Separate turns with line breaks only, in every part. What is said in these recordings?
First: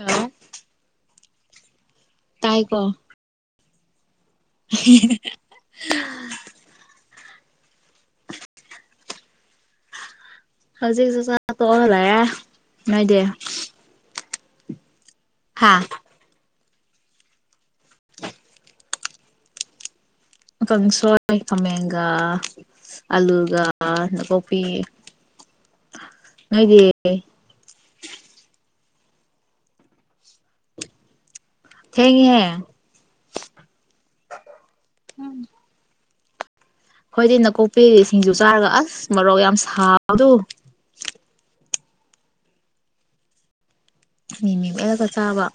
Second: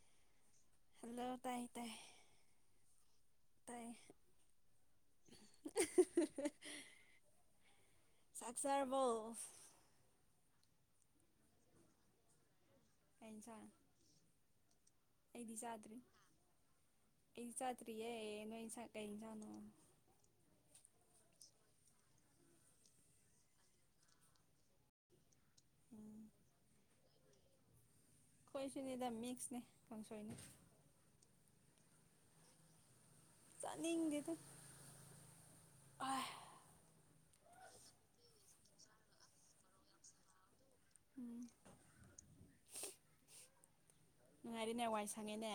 ꯑ
ꯍꯜꯂ ꯇꯥꯏ ꯇꯥꯏ
ꯇꯥꯏꯀꯣ
ꯇꯥꯏ
[inaudible]
ꯁꯥꯁꯥꯔꯕꯨꯥꯎ
ꯍꯧꯖꯤꯛ ꯆ ꯆꯥ ꯇ ꯑꯣꯏꯔ ꯃꯅꯨꯡꯣꯏꯗ
ꯀꯩ ꯏꯟꯁꯥꯡ ꯑꯩꯗꯤ ꯆꯥꯗ꯭꯭ꯔꯔꯤ ꯏ ꯆꯥꯇꯔꯤꯦ ꯅ ꯏ ꯀꯖꯥꯅꯣ
ꯀꯥꯡꯁꯣꯏ ꯈꯥꯃꯦꯟꯒ ꯑꯂꯨꯒ ꯅꯥꯀꯨꯞꯄꯤ
ꯎꯝ
ꯅꯣꯏꯗꯤ
ꯅꯦꯣꯏ
ꯊꯦꯡꯉꯦ
ꯆꯅꯤꯡꯗꯦꯗ
ꯍꯣꯏꯗꯤ ꯅꯥꯀꯣꯛꯄꯤ ꯁꯤꯡꯖꯨ ꯆꯥꯔꯒ ꯑꯁ ꯃꯔꯣꯛ ꯌꯥꯝ ꯁꯥꯎꯗꯣ
ꯎꯝ ꯅꯨꯡꯉꯥꯏꯔꯦꯅꯦ ꯋꯥꯏ
ꯃꯤꯃꯤꯂꯒ ꯆꯥꯕ
ꯁꯪꯉꯦꯅꯦ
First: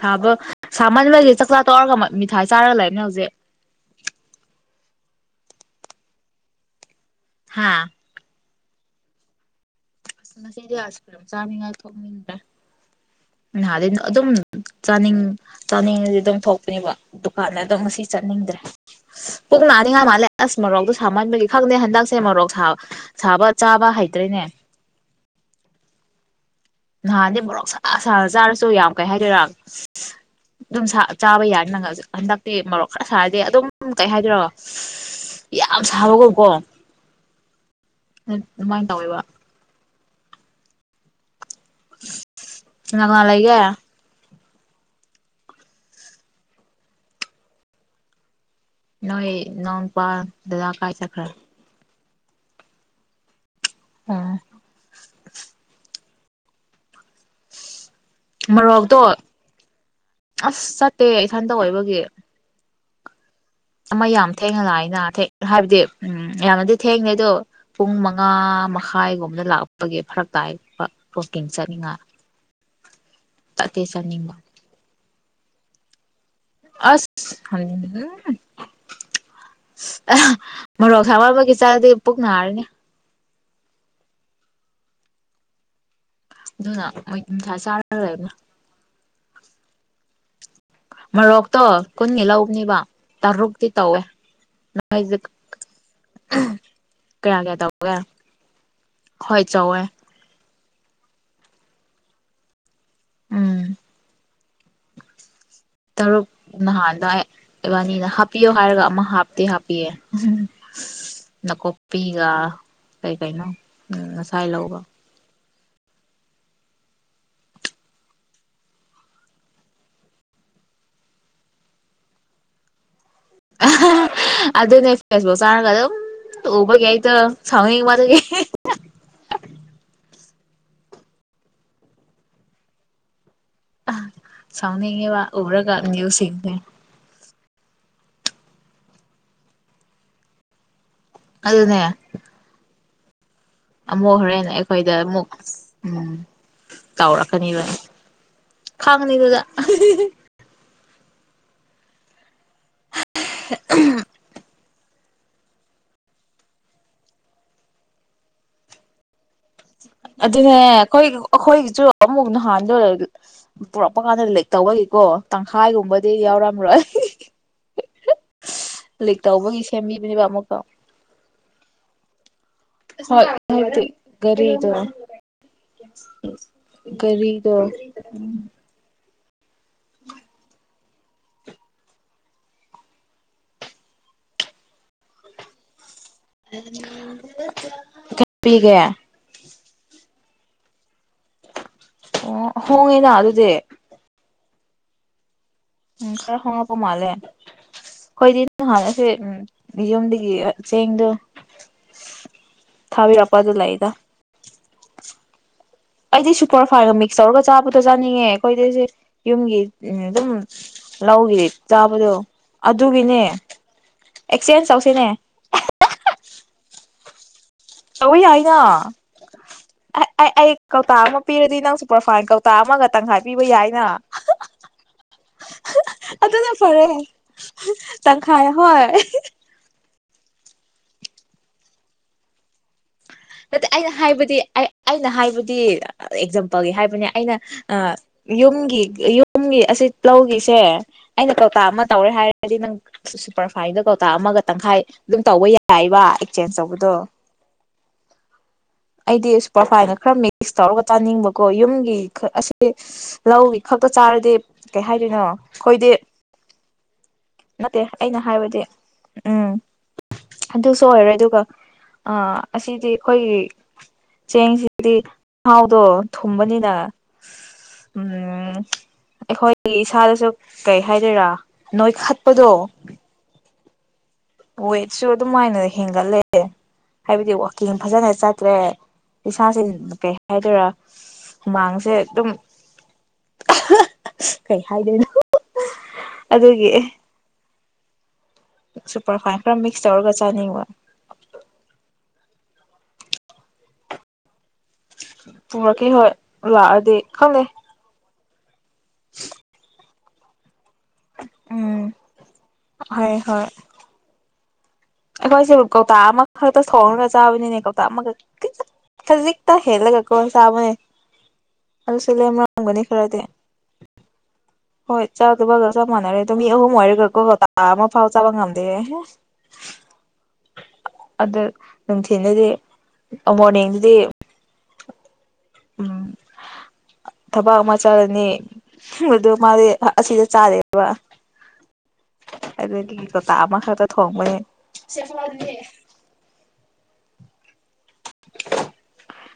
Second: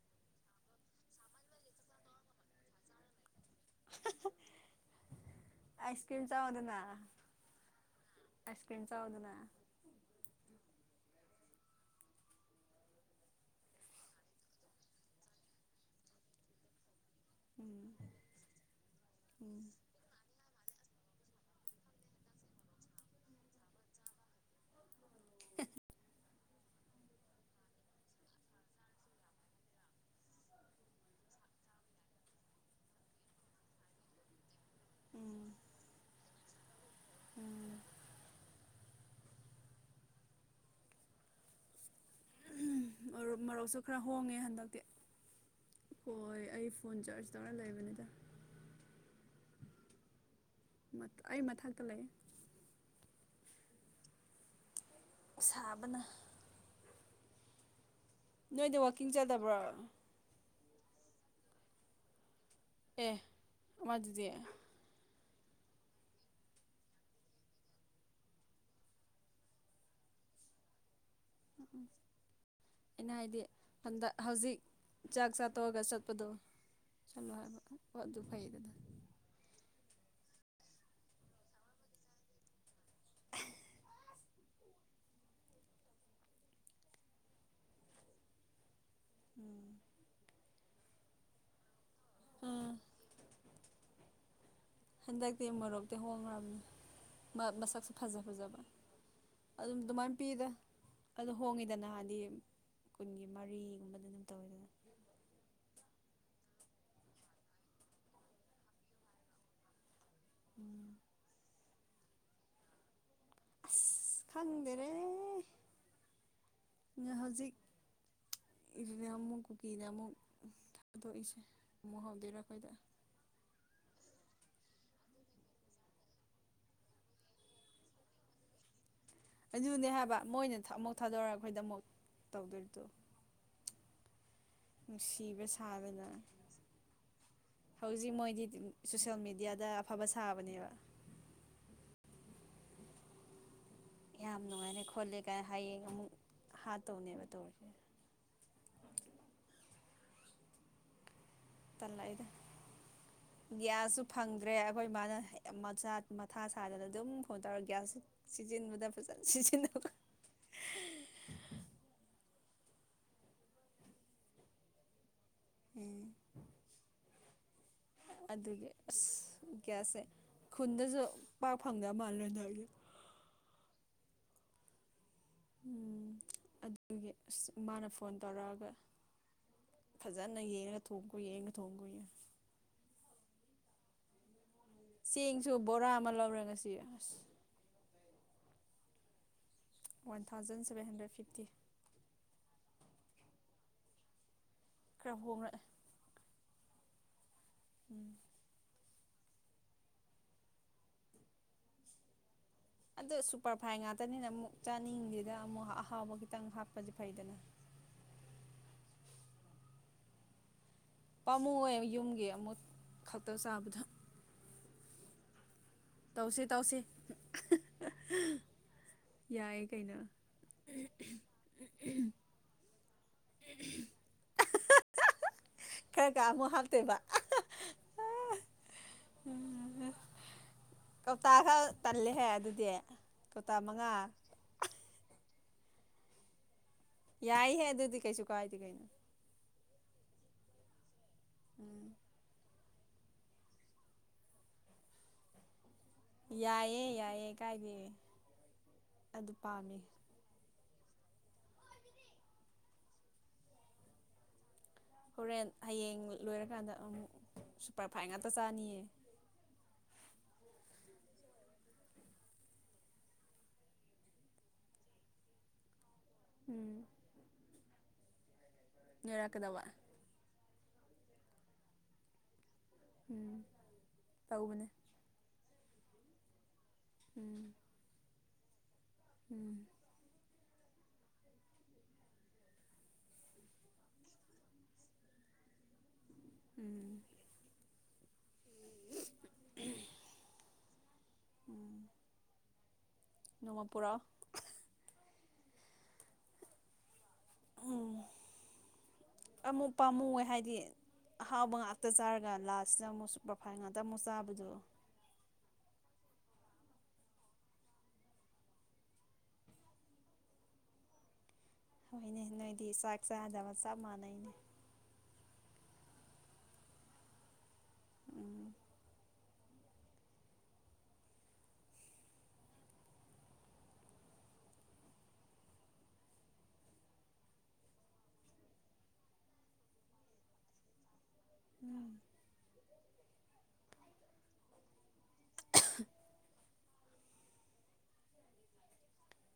ꯁꯥꯕ ꯁꯥꯃꯟꯕꯒꯤ ꯆꯥꯛꯆꯥ ꯇꯧꯔꯒ ꯃꯤꯊꯥꯏ ꯆꯥꯔꯒ ꯂꯩꯔꯅꯦ ꯍꯧꯖꯤꯛ
ꯑꯏꯁꯀ꯭ꯔꯤꯝ ꯆ ꯃꯗꯅꯥ
ꯍꯥꯥ
ꯑꯛꯁꯄꯦꯟꯁꯥꯎꯗꯗ
ꯉꯁꯤꯗꯤ ꯑꯁꯤ ꯐꯝ ꯆꯥꯅꯤꯡꯉꯥꯏ ꯊꯣꯛꯅꯤꯡꯗ꯭ꯔꯦ ꯅꯍꯥꯗꯤꯩ ꯑꯗꯨꯝ ꯆꯥꯅꯤꯡ ꯆꯥꯅꯤꯡꯉꯗꯤ ꯑꯗꯨꯝ ꯊꯣꯛꯄꯅꯦꯕ ꯗꯨꯀꯥꯟ ꯑꯗꯨꯣ
ꯎꯝ
ꯉꯁꯤ ꯆꯠꯅꯤꯡꯗ꯭ꯔꯦ
ꯎꯝ
ꯄꯨꯡ ꯅꯥꯅꯤꯡꯉ ꯃꯥꯜꯂꯦ ꯑꯁ ꯃꯔꯣꯔꯣꯛꯇꯣ ꯁꯥꯃꯟꯕꯒꯤ ꯈꯪꯗꯦ ꯍꯟꯗꯛꯁꯦ ꯃꯔꯣꯔꯣꯛ ꯁꯥꯕ ꯆꯥꯕ ꯍꯩꯇ꯭ꯔꯤꯅꯦ ꯅꯍꯥꯟꯗꯤ ꯃꯣꯔꯣꯛ ꯁꯥ ꯁꯥꯔ ꯆꯥꯔꯁꯨ ꯌꯥꯝ ꯀꯩ ꯍꯥꯏꯗꯣꯏꯔꯥ ꯑꯗꯨꯝ ꯆꯥꯕ ꯌꯥꯅꯤ ꯅꯪ ꯍꯟꯗꯛꯇꯤ ꯃꯣꯔꯣꯛ ꯈꯔ ꯁꯥꯔꯗꯤ ꯑꯗꯨꯝ ꯀꯩ ꯍꯥꯏꯗꯣꯏꯔꯒ
ꯎꯝ
ꯏ ꯁꯕ ꯀ ꯀꯣ
ꯎꯝ
ꯑꯗꯨꯃꯥꯏ ꯇꯧꯋꯦꯕ [inaudible]
ꯃꯔꯨꯞ
ꯂꯩꯒꯦ
ꯃꯣꯔꯣꯛꯁꯨ ꯈꯔ ꯍꯣꯡꯉꯦ ꯍꯟꯗꯛ [unintelligible] ꯍꯣꯏ ꯑꯩ ꯐꯣꯟ ꯆꯥꯔꯖ ꯇꯧꯔ ꯂꯩꯕꯅꯤꯗ
ꯅꯣꯏ ꯅꯥꯎꯄꯥ
ꯑꯩ ꯃꯊꯛꯇ ꯂꯩꯌꯦ
ꯑ
ꯁꯥꯕꯅ ꯅꯣꯏꯗꯤ
ꯃꯣꯔꯣꯛꯇꯣ
ꯋꯥꯛꯀꯤꯡ ꯆꯠꯗꯕ꯭ꯔꯣ
ꯑꯁ ꯆꯠꯇꯦ ꯏꯊꯟꯇ ꯑꯣꯏꯕꯒꯤ
ꯄꯦ
ꯑꯃ ꯌꯥꯝ ꯊꯦꯡꯅ ꯂꯥꯛꯑꯦꯅꯥ ꯊꯦꯛ ꯍꯥꯏꯕꯗꯤ ꯎꯝ ꯌꯥꯝꯅꯗꯤ ꯊꯦꯡꯉꯦ ꯑꯗꯨ ꯄꯨꯡ ꯃꯉꯥ ꯃꯈꯥꯏꯒꯨꯝꯕꯗ ꯂꯥꯛꯄꯒꯤ ꯐꯔꯛ ꯇꯥꯏ ꯕ [unintelligible]
ꯑꯩꯅ ꯍꯥꯏꯗꯤ ꯍꯟꯗꯛ ꯍꯧꯖꯤꯛ ꯆꯥꯛ ꯆꯥ ꯇꯣꯛꯑꯒ ꯆꯠꯄꯗꯣ
ꯑꯁ
[unintelligible] ꯑꯗꯨ ꯐꯩꯌꯦ ꯗꯗꯥ
ꯑ ꯃꯣꯔꯣꯛ ꯁꯕꯥ ꯑꯃꯒꯤ ꯆꯥꯔꯗꯤ ꯄꯨꯛ ꯅꯥꯔꯅꯤ ꯑꯗꯨꯅ ꯃꯣꯏ ꯌꯨꯝꯁꯥ ꯆꯥꯔ ꯂꯩꯕꯅꯦ
ꯎꯝ
ꯃꯔꯣꯛꯇꯣ ꯀꯨꯟꯒꯤ
ꯑꯥ
ꯂꯧꯕꯅꯦꯕ ꯇꯔꯨꯛꯇꯤ ꯇꯧꯋꯦ ꯅꯣꯏꯗꯤ
ꯍꯟꯗꯛꯇꯤ ꯃꯣꯔꯣꯛꯇꯤ
ꯀꯌꯥ
ꯍꯣꯡꯉꯥꯕꯅꯦ
ꯀꯌꯥ
ꯃꯁꯛꯁꯨ
ꯇꯧꯒꯦ
ꯐꯖ ꯐꯖꯕ
ꯍꯣꯏ
ꯑꯗꯨꯝ
ꯆꯧꯋꯦ
ꯑꯗꯨꯃꯥꯏ ꯄꯤꯗ ꯑꯗꯣ ꯍꯣꯡꯉꯤꯗ ꯅꯍꯥꯟꯗꯤ ꯀꯨꯟꯒꯤ
ꯎꯝ
ꯃꯔꯤ ꯒꯨꯝꯕꯗꯝ [unintelligible]
ꯇꯔꯨꯛ ꯅꯍꯥꯟꯗ ꯏꯕꯥꯅꯤꯅ ꯍꯥꯞꯄꯤꯌꯣ ꯍꯥꯏꯔꯒ ꯑꯃ ꯍꯥꯞꯇꯦ ꯍꯥꯞꯄꯦꯌꯦ ꯎꯝ ꯅꯀꯣꯛ ꯄꯤꯒ ꯀꯩ ꯀꯩꯅꯣ
ꯑꯁ
ꯉꯁꯥꯏ ꯂꯧꯕ
ꯈꯪꯗꯦꯔꯦ ꯍꯧꯖꯤꯛ ꯏꯚꯤꯅꯤꯡ ꯑꯃꯨꯛ ꯀꯨꯀꯤ ꯅꯥ ꯑꯃꯨꯛ [unintelligible] ꯑꯃꯨꯛ ꯍꯧꯗꯨꯔ ꯈꯣꯏꯗ
ꯑꯗꯨꯅ ꯐꯦꯁꯕꯨꯛ ꯆꯥꯔꯒ ꯑꯗꯨꯝ ꯎꯕꯒꯤ ꯑꯩꯗꯣ ꯁꯥꯎꯅꯤꯡꯕ ꯑꯗꯨꯒꯤ
ꯑꯗꯨꯅꯦ ꯍꯥꯏꯕ ꯃꯣꯏꯅ ꯑꯃꯨꯛ ꯊꯥꯗꯣꯔꯒ ꯑꯩꯈꯣꯏꯗ ꯑꯃꯨꯛ ꯇꯧꯗꯣꯏ ꯇꯣ
ꯑꯥ ꯁꯥꯎꯅꯤꯡꯉꯤꯕꯥ ꯎꯔꯒ ꯅꯤꯎꯁ
ꯁꯥꯗꯅ
ꯁꯤꯡꯁꯦ
ꯍꯧꯖꯤꯛ ꯃꯣꯏꯗꯤ ꯁꯣꯁꯦꯜ ꯃꯦꯗꯤꯌꯥꯗ ꯑꯐꯕ ꯁꯥꯕꯅꯦꯕ
ꯑꯗꯨꯅꯦ ꯑꯃꯨꯛ
ꯌꯥꯝ
ꯍꯣꯔꯦꯟ
ꯅꯨꯡꯉꯥꯏꯔꯦ
ꯑꯩꯈꯣꯏꯗ
ꯈꯣꯠꯂꯦ
ꯑꯃꯨꯛ
ꯀꯥꯏ ꯍꯌꯦꯡ
ꯎꯝ
ꯑꯃꯨꯛ ꯍꯥꯠꯇꯧꯅꯦꯕ
ꯇꯧꯔꯛꯀꯅꯤꯕ
ꯇꯧꯔꯤꯁꯦ
ꯈꯪꯅꯤꯗꯨꯗ [unintelligible]
ꯇꯜꯂꯥꯛꯑꯦꯗꯥ ꯒ꯭ꯌꯥꯁꯁꯨ ꯐꯪꯗ꯭ꯔꯦ ꯑꯩꯈꯣꯏ ꯃꯥꯅ ꯃꯆꯥ ꯃꯊꯥ ꯁꯥꯗꯅ ꯑꯗꯨꯝ ꯐꯣꯟ ꯇꯧꯔꯒ ꯒ꯭ꯌꯥꯁ ꯁꯤꯖꯤꯟꯕꯗ ꯐꯖꯅ ꯁꯤꯖꯤꯟꯅ
ꯑꯗꯨꯅꯦ ꯑꯩꯈꯣꯏ ꯑꯩꯈꯣꯏꯒꯤꯁꯨ ꯑꯃꯨꯛ ꯅꯍꯥꯟꯗꯣ ꯄꯨꯔꯛꯄ ꯀꯥꯟꯗ ꯂꯤꯛ ꯇꯧꯕꯒꯤꯀꯣ
ꯎꯝ
ꯇꯪꯈꯥꯏꯒꯨꯝꯕꯗꯤ ꯌꯥꯎꯔꯝꯔꯣꯏ
ꯑꯗꯨꯒꯤ ꯑꯁ
ꯂꯤꯛ ꯇꯧꯕꯒꯤ ꯁꯦꯝꯕꯤꯕꯅꯦꯕ ꯑꯃꯨꯛꯀ
ꯐꯪꯗ ꯃꯥꯜꯂꯦ ꯅꯣꯏꯒꯤ ꯎꯝ
[unintelligible]
ꯑꯗꯨꯒꯤ ꯑꯁ
ꯀꯔꯤꯗꯣ
ꯃꯥꯅ ꯐꯣꯟ ꯇꯧꯔꯛꯑꯒ ꯐꯖꯅ ꯌꯦꯡꯉꯒ ꯊꯣꯡꯈꯣ ꯌꯦꯡꯒ ꯊꯣꯡꯈꯣꯌꯦ ꯆꯦꯡꯁꯨ ꯕꯣꯔꯥ ꯑꯃ ꯂꯧꯔꯦ ꯉꯁꯤ ꯑꯁ
[unintelligible] ꯄꯤꯒꯦ
one thousand seven hundred fifty
ꯑꯣ ꯍꯣꯡꯉꯤꯅ ꯑꯗꯨꯗꯤ
ꯈꯔꯥ ꯍꯣꯡꯔꯛꯑꯦ
ꯎꯝ ꯈꯔ ꯍꯣꯡꯉꯛꯄ ꯃꯥꯂꯦ ꯈꯣꯢꯗꯤ [unintelligible] ꯌꯨꯝꯗꯒꯤ ꯆꯦꯡꯗꯣ
ꯑꯗꯨ
ꯊꯥꯕꯤꯔꯛꯄ
ꯁꯨꯄꯔ ꯐꯥꯏꯟ
ꯂꯩꯗ
ꯉꯥꯛꯇꯅꯤꯅ ꯑꯃꯨꯛ ꯆꯥꯅꯤꯡꯗꯦꯗ ꯑꯃꯨꯛ ꯑꯍꯥꯎꯕ
ꯑꯩꯗꯤ
ꯈꯤꯇꯪ
ꯁꯨꯄꯔ
ꯍꯥꯞꯄꯗꯤ
ꯐꯥꯏꯟꯒ ꯃꯤꯛꯁ
ꯐꯩꯗꯅ
ꯇꯧꯔꯒ ꯆꯥꯕꯗꯣ ꯆꯥꯅꯤꯡꯉꯦ ꯑꯩꯈꯣꯏꯗꯤ ꯌꯨꯝꯒꯤ ꯎꯝ ꯑꯗꯨꯝ ꯂꯧꯒꯤ
ꯄꯥꯝꯃꯨꯑꯦ
ꯆꯥꯕꯗꯣ
ꯌꯨꯝꯒꯤ ꯑꯃꯨꯛ
ꯑꯗꯨꯒꯤꯅꯦ
ꯈꯛꯇ ꯆꯥꯕꯗꯣ
ꯑꯦꯛꯆꯦꯟꯁ ꯇꯧ ꯁꯤꯅꯦ
ꯇꯧꯁꯦ ꯇꯧꯁꯦ
ꯇꯧꯕ ꯌꯥꯏꯅ
ꯀꯩꯅꯣ
ꯑꯩ ꯑꯩ ꯀꯧꯇꯥ ꯑꯃ ꯄꯤꯔꯗꯤ ꯅꯪ ꯁꯨꯄꯔ ꯐꯥꯏꯟ ꯀꯧꯇꯥ ꯑꯃꯒ ꯇꯪꯈꯥꯏ ꯄꯤꯕ ꯌꯥꯏꯅ
ꯈꯔ ꯀꯥ
ꯑꯗꯨꯅ
ꯑꯃꯨꯛ
ꯐꯔꯦ
ꯍꯥꯞꯇꯣꯏꯕ
ꯇꯪꯈꯥꯏ ꯍꯣꯏ
ꯀꯧꯇꯥ ꯇꯂꯦꯍꯦ ꯑꯗꯨꯗꯤ ꯀꯧꯇꯥ
ꯅꯠꯇꯦ ꯑꯩꯅ
ꯃꯉꯥ
ꯍꯥꯏꯕꯗꯤ ꯑꯩꯅ ꯍꯥꯏꯕ ꯑꯦꯛꯖꯝ ꯄꯜꯒꯤ ꯍꯥꯏꯕꯅꯦ ꯑꯩꯅ
ꯌꯥꯏꯍꯦ ꯑꯗꯨꯗꯤ ꯀꯩꯁꯨ ꯀꯥꯏꯗꯦ
ꯌꯨꯝꯒꯤ
ꯀꯩꯅꯣ
ꯌꯨꯝꯒꯤ ꯑꯁꯤ ꯂꯧꯒꯤꯁꯦ ꯑꯩꯅ ꯀꯧꯇ ꯑꯃ ꯇꯧꯔꯦ ꯍꯥꯏꯔꯗꯤ ꯅꯪ ꯁꯨꯄꯔ ꯐꯥꯏꯟꯗꯣ ꯀꯧꯇꯥ ꯑꯃꯒ ꯇꯪꯈꯥꯏ ꯑꯗꯨꯝ ꯇꯧꯕ ꯌꯥꯏ ꯌꯥꯏꯕ ꯑꯦꯛꯆꯦꯟꯖ
ꯌꯥꯏꯌꯦ
ꯇꯧꯕꯗꯣ
ꯌꯥꯏꯌꯦ ꯀꯥꯏꯗꯦ
ꯑꯩꯗꯤ
ꯑꯗꯨ
ꯁꯨꯄꯔ
ꯄꯥꯝꯃꯦ
ꯐꯥꯏꯟꯅ ꯈꯔ ꯃꯤꯛꯁ ꯇꯧꯔꯒ ꯆꯥꯅꯤꯡꯕꯀꯣ ꯌꯨꯝꯒꯤꯛ ꯑꯁꯤꯁꯦ ꯂꯧꯒꯤ ꯈꯛꯇ ꯆꯥꯔꯗꯤ ꯀꯩ ꯍꯥꯏꯗꯣꯏꯅꯣ
ꯍꯣꯔꯦꯟ
ꯑꯩꯈꯣꯏꯗꯤ
ꯍꯌꯦꯡ ꯂꯣꯏꯔꯀꯥꯟꯗ ꯑꯃꯨꯛ
ꯅꯠꯇꯦ
ꯁꯨꯄꯔ ꯐꯥꯏꯟ
ꯑꯩꯅ
ꯉꯥꯛꯇ
ꯍꯥꯏꯕꯗꯤ
ꯆꯥꯅꯤꯌꯦ
ꯎꯝ ꯑꯗꯨꯁꯨ ꯑꯣꯏꯔꯦ ꯑꯗꯨꯒ ꯑ ꯑꯁꯤꯗꯤ ꯑꯩꯈꯣꯏꯒꯤ ꯆꯦꯡꯁꯤꯗꯤ ꯃꯍꯥꯎꯗꯣ ꯊꯨꯝꯕꯅꯤꯅ
ꯎꯝ
[unintelligible]
ꯅꯣꯏꯔꯛꯀꯗꯕ
ꯑꯩꯈꯣꯏ ꯁꯗꯁꯨ ꯀꯩ ꯍꯥꯏꯗꯣꯏꯔꯥ ꯅꯣꯏ ꯈꯠꯄꯗꯣ
[inaudible]
ꯑꯣꯣꯏꯦꯁꯨ ꯑꯣ ꯑꯗꯨꯝ ꯍꯥꯏꯅꯗꯤ ꯍꯦꯟꯒꯜꯂꯦꯦ ꯍꯥꯏꯕꯗꯤ
ꯎꯝ
ꯋꯥꯋꯥꯛꯀꯤꯡ ꯐꯖꯅ ꯆꯠ ꯇ꯭ꯔꯦ
ꯎꯝ
ꯄꯁꯥꯁꯤ ꯀꯦ ꯍꯥꯏꯗꯣꯏꯔꯥ ꯍꯨꯃꯥꯡꯁꯦ ꯑꯗꯨꯝ ꯀꯩ ꯍꯥꯏꯗꯣꯏꯅꯣ ꯑꯗꯨꯒꯤ
ꯎꯝ
ꯁꯨꯄꯔ ꯐꯥꯏꯟ ꯈꯔ ꯃꯁꯧꯔꯒ ꯆꯅꯤ
ꯎꯝ ꯅꯣꯡꯃꯄꯥ
ꯄꯨꯔꯛꯀꯦ ꯍꯣꯏ ꯂꯥꯛꯑꯗꯤ ꯈꯪꯗꯦ
ꯑꯃꯃꯨ ꯄꯥꯝꯃꯨ ꯑꯣꯏ ꯍꯥꯏꯗꯤ ꯑꯍꯥꯎꯕ
ꯎꯝ
ꯉꯥꯛꯇ ꯆꯥꯔꯒ ꯂꯥꯁꯁꯤꯗ ꯑꯃꯨꯛ ꯄꯔꯐꯥꯏꯜ ꯉꯥꯛꯇ ꯑꯃꯨꯛ ꯆꯥꯕꯗꯣ
ꯑꯩꯈꯣꯏꯁꯦꯕꯨ ꯀꯧꯇꯥ ꯑꯃꯈꯛꯇ ꯁꯣꯡꯔꯒ ꯆꯥꯕꯅꯤꯅꯦ ꯀꯧꯇꯥ ꯑꯃꯈꯛ ꯈꯖꯤꯛꯇ ꯍꯦꯜꯂꯒ ꯀ ꯆꯥꯕꯅꯦ ꯑꯗꯨꯁꯨ
ꯍꯣꯏꯅꯦ ꯅꯣꯏꯗꯤ
ꯂꯦꯝꯔꯝꯒꯅꯤ
ꯆꯥꯛ
ꯈꯔꯗꯤ
ꯆꯥꯖꯕ ꯆꯞ ꯃꯥꯟꯅꯩꯅꯦ
ꯍꯣꯏ ꯆꯠ ꯑꯗꯨꯕꯒ ꯆ ꯃꯅꯔꯦꯝ ꯑꯍꯨꯝ ꯃ ꯋꯥꯔꯤꯔ ꯀꯣ ꯑꯥ ꯑꯃ ꯐꯥꯎ ꯆꯕ ꯉꯝꯗꯦꯦ ꯑꯗ ꯅꯨꯡꯊꯤꯤꯟꯗꯗꯤ ꯃꯣꯔꯅꯤꯡꯗꯗꯤ ꯎꯝ ꯊꯕꯛ ꯑꯃ ꯆꯥꯔꯅꯤ ꯑꯗꯨ ꯃꯥꯗꯤ ꯑꯁꯤꯗ ꯆꯥꯔꯦꯕ
ꯎꯝ
ꯑꯗꯨꯗꯒꯤ ꯂꯣꯇꯥ ꯑꯃꯈꯛꯇ ꯊꯣꯡꯕꯅꯦ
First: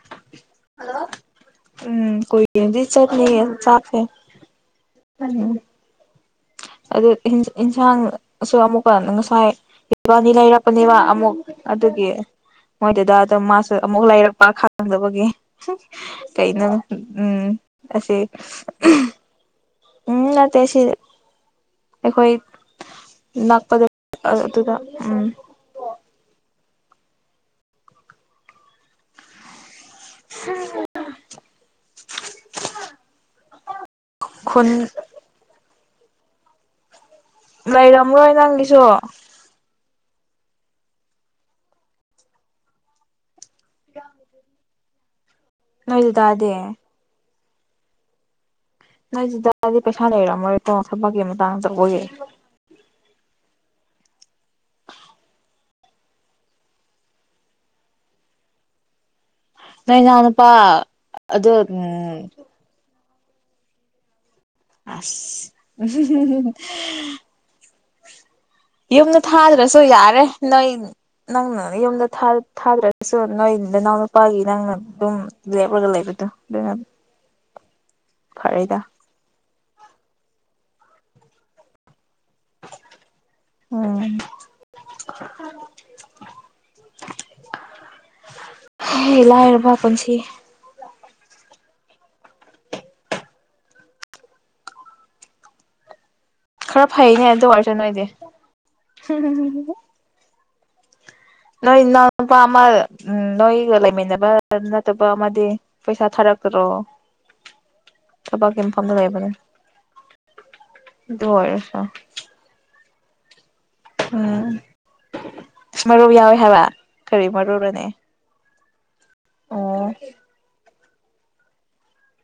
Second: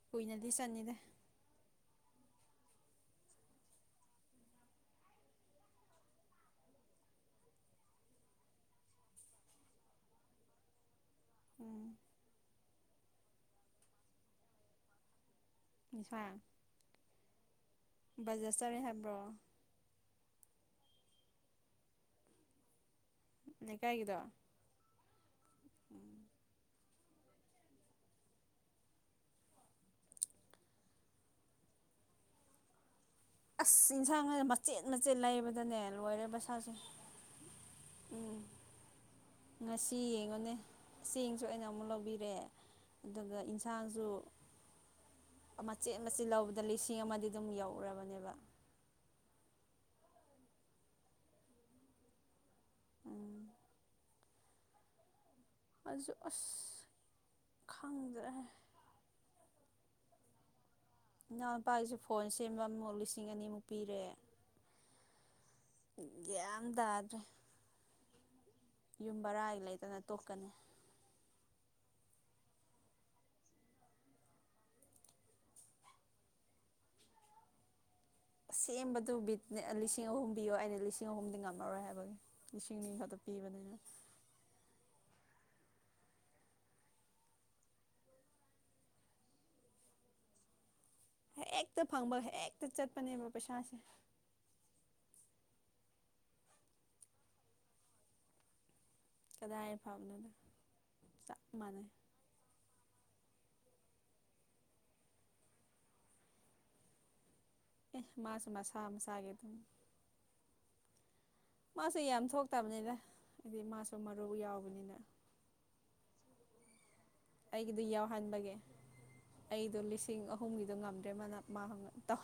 ꯀꯨꯏꯅꯗꯤ ꯆꯅꯤꯗ
ꯎꯝ ꯀꯣꯏ ꯏ ꯆꯠ ꯅ ꯆꯐꯦꯝ ꯑꯗꯨ ꯌꯦꯟꯁꯥꯡꯁꯨ ꯑꯃꯨꯛꯀ ꯉꯁꯥꯏ ꯏꯕꯥꯅꯤ ꯂꯩꯔꯛꯄꯅꯦꯕ ꯑꯃꯨꯛ
ꯎꯝ
ꯑꯗꯨꯗꯒꯤ ꯃꯣꯏꯗꯨꯗꯥ ꯑꯗꯨꯝ ꯃꯥꯁꯨ ꯑꯃꯨꯛ ꯂꯩꯔꯛꯄ ꯈꯥꯡꯪꯗꯕꯒꯤ
ꯏꯟꯁꯥꯡ
ꯀꯩꯅꯩꯅ ꯎꯝ ꯑꯁꯤꯁꯦ
ꯕꯖꯥꯔ ꯆꯠꯂꯦ ꯍꯥꯏꯕ꯭ꯔꯣ
ꯎꯝ ꯅ ꯇꯁꯤ ꯑꯩꯈꯣꯏꯣꯏ ꯅꯛꯄꯗ
ꯂꯩꯀꯥꯏꯒꯤꯗꯣ
ꯑꯗꯨꯗ ꯎꯝ ꯍꯝ
ꯑꯁ ꯌꯦꯟꯁꯥꯡꯅ ꯃꯆꯦꯠ ꯃꯆꯦꯠ ꯂꯩꯕꯗꯅꯦ ꯋꯥꯔꯤꯔꯦꯕꯁ ꯍꯧꯖꯤ
ꯂꯩꯔꯝ꯭ꯔꯣꯏ ꯅꯪꯒꯤꯁꯨ
ꯉ ꯌꯦꯡꯉꯣꯅꯦ ꯆꯦꯡꯁꯨ ꯑꯩꯅ ꯑꯃꯨꯛ ꯂꯧꯕꯤꯔꯛꯑꯦ ꯑꯗꯨꯒ ꯊꯥꯖꯣ ꯃꯆꯦ
ꯅꯣꯏ
ꯃꯆ
ꯗꯗꯥꯗꯤ
ꯂꯕ ꯂꯤ ꯁꯤ ꯃ ꯑꯗꯨꯝ ꯌꯥꯎꯔꯕꯅꯦꯕ
ꯅꯪ ꯗꯗꯤ ꯄꯩꯁꯥ ꯂꯩꯔꯝꯃꯔꯦ ꯇꯣ ꯊꯕꯛꯀꯤ ꯃꯇꯥꯡ ꯆꯒ ꯌꯥ
ꯎꯝ ꯑꯗꯨ ꯑꯁ ꯈꯪꯗꯦ
ꯅ ꯅꯅꯄꯥ
ꯏꯅꯥꯎ ꯅꯨꯄꯥꯒꯤꯁꯦ ꯐꯣꯟ ꯁꯦꯝꯕ ꯑꯃ ꯃꯨꯠꯂꯤꯁꯦ ꯂꯤꯁꯤꯡ ꯑꯅꯤꯃꯨꯛ ꯄꯤꯔꯦ
ꯑꯁ ꯎ
ꯒ꯭ꯌꯥꯟ ꯇꯥꯗ꯭ꯔꯦ
ꯌꯨꯝꯗ
ꯌꯨꯝ ꯕꯔꯥꯒꯤ
ꯊꯥꯗ꯭ꯔꯁꯨ
ꯂꯩꯇꯅ
ꯌꯥꯔꯦ
ꯇꯣꯛꯀꯅꯤ
ꯅꯣꯏ ꯅꯪꯅ ꯌꯨꯝꯗ ꯊꯥꯗ ꯊꯥꯗ꯭ꯔꯒꯁꯨ ꯅꯣꯏ ꯅꯅꯥꯎꯅꯄꯥꯒꯤ ꯅꯪꯅ ꯑꯗꯨꯝ ꯂꯦꯞꯂꯒ ꯂꯩꯕꯗꯣ ꯑꯗꯨꯅꯅꯤ
ꯁꯗꯨ ꯂꯤꯁꯤꯡ ꯑꯍꯨꯝꯕꯤꯌꯣ ꯑꯩꯅ ꯂꯤꯁꯤꯡ ꯑꯍꯨꯝꯗꯤ ꯉꯝꯃꯔꯣꯏ ꯍꯥꯏꯕꯒꯤ ꯏꯁꯤꯡꯅꯤ ꯈꯛꯇ ꯄꯤꯕꯅꯤꯅ
ꯎꯝ ꯂꯥꯏꯔꯕ ꯄꯨꯟꯁꯤ
ꯍꯦꯛꯇ ꯐꯪꯕ ꯍꯦꯛꯇ ꯆꯠꯄꯅꯦꯕ ꯄꯩꯁꯥꯁꯦ
ꯈꯔ ꯐꯩꯅꯦ ꯑꯗꯨ ꯑꯣꯏꯔꯁꯨ ꯅꯣꯏꯗꯤ
ꯀꯗꯥꯥꯏ ꯐꯥꯞꯅꯅ
ꯅ ꯏꯟꯅ ꯄꯃ ꯎꯝ ꯅꯣꯏꯒ ꯂꯩꯃꯤꯟꯅꯕ ꯅꯠꯇꯕ ꯑꯃꯗꯤ ꯄꯩꯁꯥ ꯊꯥꯔꯛꯇ꯭ꯔꯣ
ꯑꯦ ꯃꯥꯁꯨ
ꯊꯕꯛꯀꯤ
ꯃꯥꯁ
ꯃꯐꯝꯗ
ꯃꯁꯥꯒꯦ
ꯂꯩꯕꯅꯦ
ꯑꯗꯨꯝ
ꯑꯗꯨ ꯑꯣꯏꯔꯁꯨ
ꯃꯥꯁꯦ ꯌꯥꯝ ꯊꯣꯛꯇꯕꯅꯤꯅ ꯍꯥꯏꯗꯤ ꯃꯥꯁꯨ ꯃꯔꯨ ꯌꯥꯎꯕꯅꯤꯅ
ꯃꯔꯨ ꯌꯥꯎꯏꯦ ꯍꯥꯏꯕ ꯀꯔꯤ
ꯑꯩꯒꯤꯗꯨ
ꯃꯔꯨꯔꯅꯦ
ꯌꯥꯎꯍꯟꯕꯒꯦ ꯑꯩꯗꯣ
ꯑꯣ
ꯂꯤꯁꯤꯡ ꯑꯍꯨꯝꯒꯤꯗꯣ ꯉꯝꯗ ꯇꯧ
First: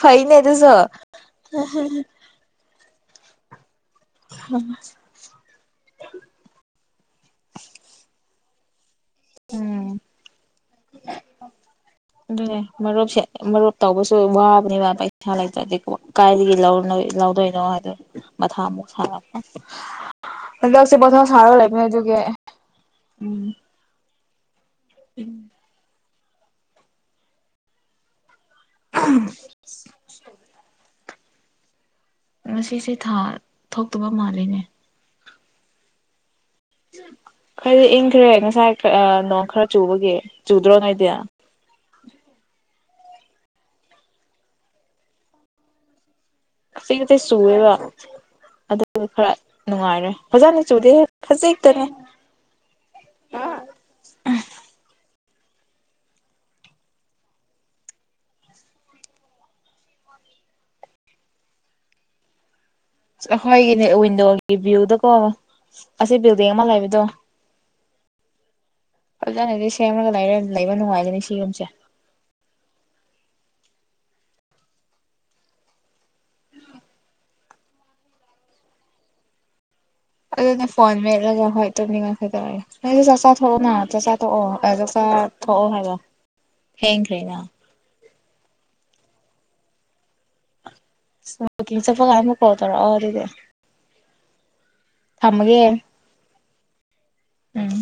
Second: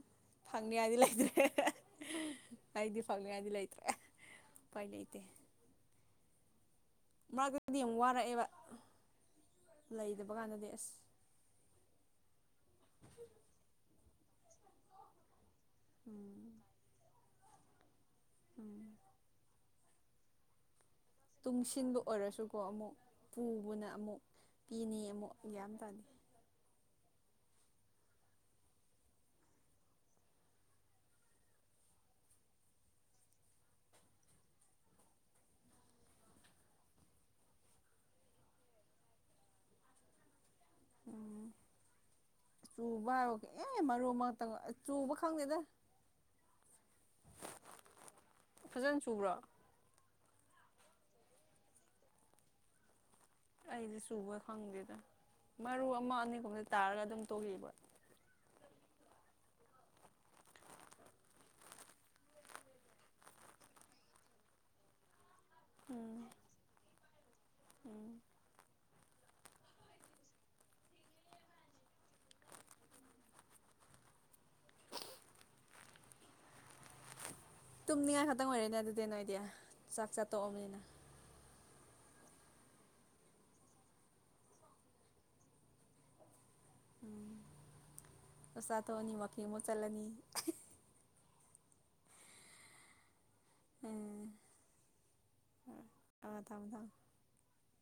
ꯐꯩꯅꯦ ꯇꯁꯨꯣ
ꯐꯪꯅꯤꯉꯥꯏꯗꯤ ꯐꯪꯗꯤ ꯂꯩ ꯄ ꯂꯩꯩꯇ ꯃꯔꯛꯇꯗꯤ ꯌꯥꯝ ꯋꯥꯔꯛꯑꯦꯕ
ꯎꯝ
ꯂꯩꯇꯕ ꯀꯥꯟꯗꯗꯤ ꯑꯁ
ꯑꯗꯨꯅꯦ ꯃꯔꯨꯞꯁꯦ ꯃꯔꯨꯞꯞ ꯇꯧꯕꯁꯨ ꯋꯥꯕꯅꯤ ꯋꯥꯕ ꯏ
ꯎꯝ
ꯀꯥꯏꯗꯒꯤ ꯂꯧꯅ ꯂꯧꯗꯣꯏꯅꯣ ꯃꯊꯥ ꯑꯃꯨꯛ
ꯎꯝ
ꯁꯥꯔꯛꯄ ꯃꯊꯥ ꯁꯥꯔꯒ ꯂꯩꯕꯅꯦ
ꯇꯨꯡꯁꯤꯟꯕ
ꯑꯗꯨꯒꯤ
ꯑꯣꯏꯔꯁꯨꯀꯣ ꯑꯃꯨꯛ
ꯎꯝ
ꯄꯨꯕꯅꯦ ꯑꯃꯨꯛ ꯄꯤꯅꯤ ꯑꯃꯨꯛ ꯌꯥꯝꯒ꯭ꯌꯥ ꯇꯥꯅꯤ
[inaudible] ꯉꯁꯤꯁꯦ ꯊꯥ ꯊꯣꯛꯇꯕ ꯃꯥꯜꯂꯦꯅꯦ ꯈꯔꯗꯤ ꯏꯪꯈ꯭ꯔꯦ ꯉꯁꯥꯏ ꯅꯣꯡ ꯈꯔ ꯆꯨꯕꯒꯤ ꯆ ꯎꯗ꯭ꯔꯣ ꯉꯗꯌꯥ
ꯎꯝ ꯆꯨꯕ ꯍꯥꯏꯔ ꯑꯦ ꯃꯔꯨ ꯑꯃꯛꯇꯪ ꯆꯨꯕ ꯈꯪꯗꯦꯗ
ꯑꯁꯤꯗꯤ ꯆꯨꯋꯦꯕ ꯑꯗꯨ
ꯐꯖꯅ
ꯈꯔ
ꯆꯨꯕ꯭ꯔꯣ
ꯅꯨꯡꯉꯥꯏꯔꯦ ꯐꯖꯅ ꯆꯨꯗꯦ ꯐꯖꯩꯇꯅꯦ
ꯑꯩꯗꯤ ꯆꯨꯕ ꯈꯪꯗꯦꯗ ꯃꯔꯨ ꯑꯃ ꯑꯅꯤꯒꯨꯝꯕꯗ ꯇꯥꯔꯒ ꯑꯗꯨꯝ ꯇꯣꯛꯑꯦꯕ
ꯑꯩꯈꯣꯏꯒꯤꯅꯦ ꯋꯤꯟꯗꯣꯒꯤ ꯚꯤꯌꯨꯗ ꯀꯣ ꯑꯁꯤ
ꯎꯝ
ꯕꯤꯜꯗꯤꯡ ꯑꯃ ꯂꯩꯕꯗꯣ
ꯎꯝ
ꯐꯖꯥꯅꯗꯤ ꯁꯦꯝꯃꯒ ꯂꯩꯕ ꯅꯨꯡꯉꯥꯏꯒꯅꯤ ꯁꯤ ꯌꯨꯝꯁꯦ
ꯇꯨꯝꯃꯤꯅꯤꯉꯥꯢ ꯈꯛꯇꯪ ꯑꯣꯏꯔꯦꯅꯦ ꯑꯗꯨꯗꯤꯅꯣ ꯅꯣꯏꯗꯤ ꯆꯥꯛ ꯆꯥ
ꯑꯗꯨ
ꯇꯣꯛꯑꯕꯅꯤꯅ
ꯐꯣꯟ ꯃꯦꯠꯂꯒ ꯖ ꯇꯧꯅꯤꯡꯉꯥꯢ ꯂꯩꯇꯦ ꯑꯩꯁ ꯆꯥꯛꯆꯥ ꯊꯣꯛꯑꯣ ꯅ ꯆꯥꯛꯆꯥ ꯊꯣꯛꯑꯣ ꯆꯥꯛꯆꯥ ꯊꯣꯛꯑꯣ ꯍꯥꯏꯕ ꯊꯦꯡꯈ꯭ꯔꯦꯅꯥ
ꯆꯥꯊꯣꯛꯑꯅꯤ ꯋꯥꯛꯀꯤꯡ ꯑꯃꯨꯛ ꯆꯠꯂꯅꯤ
ꯁꯣ ꯋꯥꯛꯀꯤꯡ ꯆꯠꯂꯝꯗꯥꯏ ꯐꯣꯟ ꯇꯔꯛꯑꯣ ꯑꯗꯨꯗꯤ
ꯎꯝ
ꯊꯝꯃꯒꯦ
ꯇꯗꯕꯔꯥ
ꯎꯝ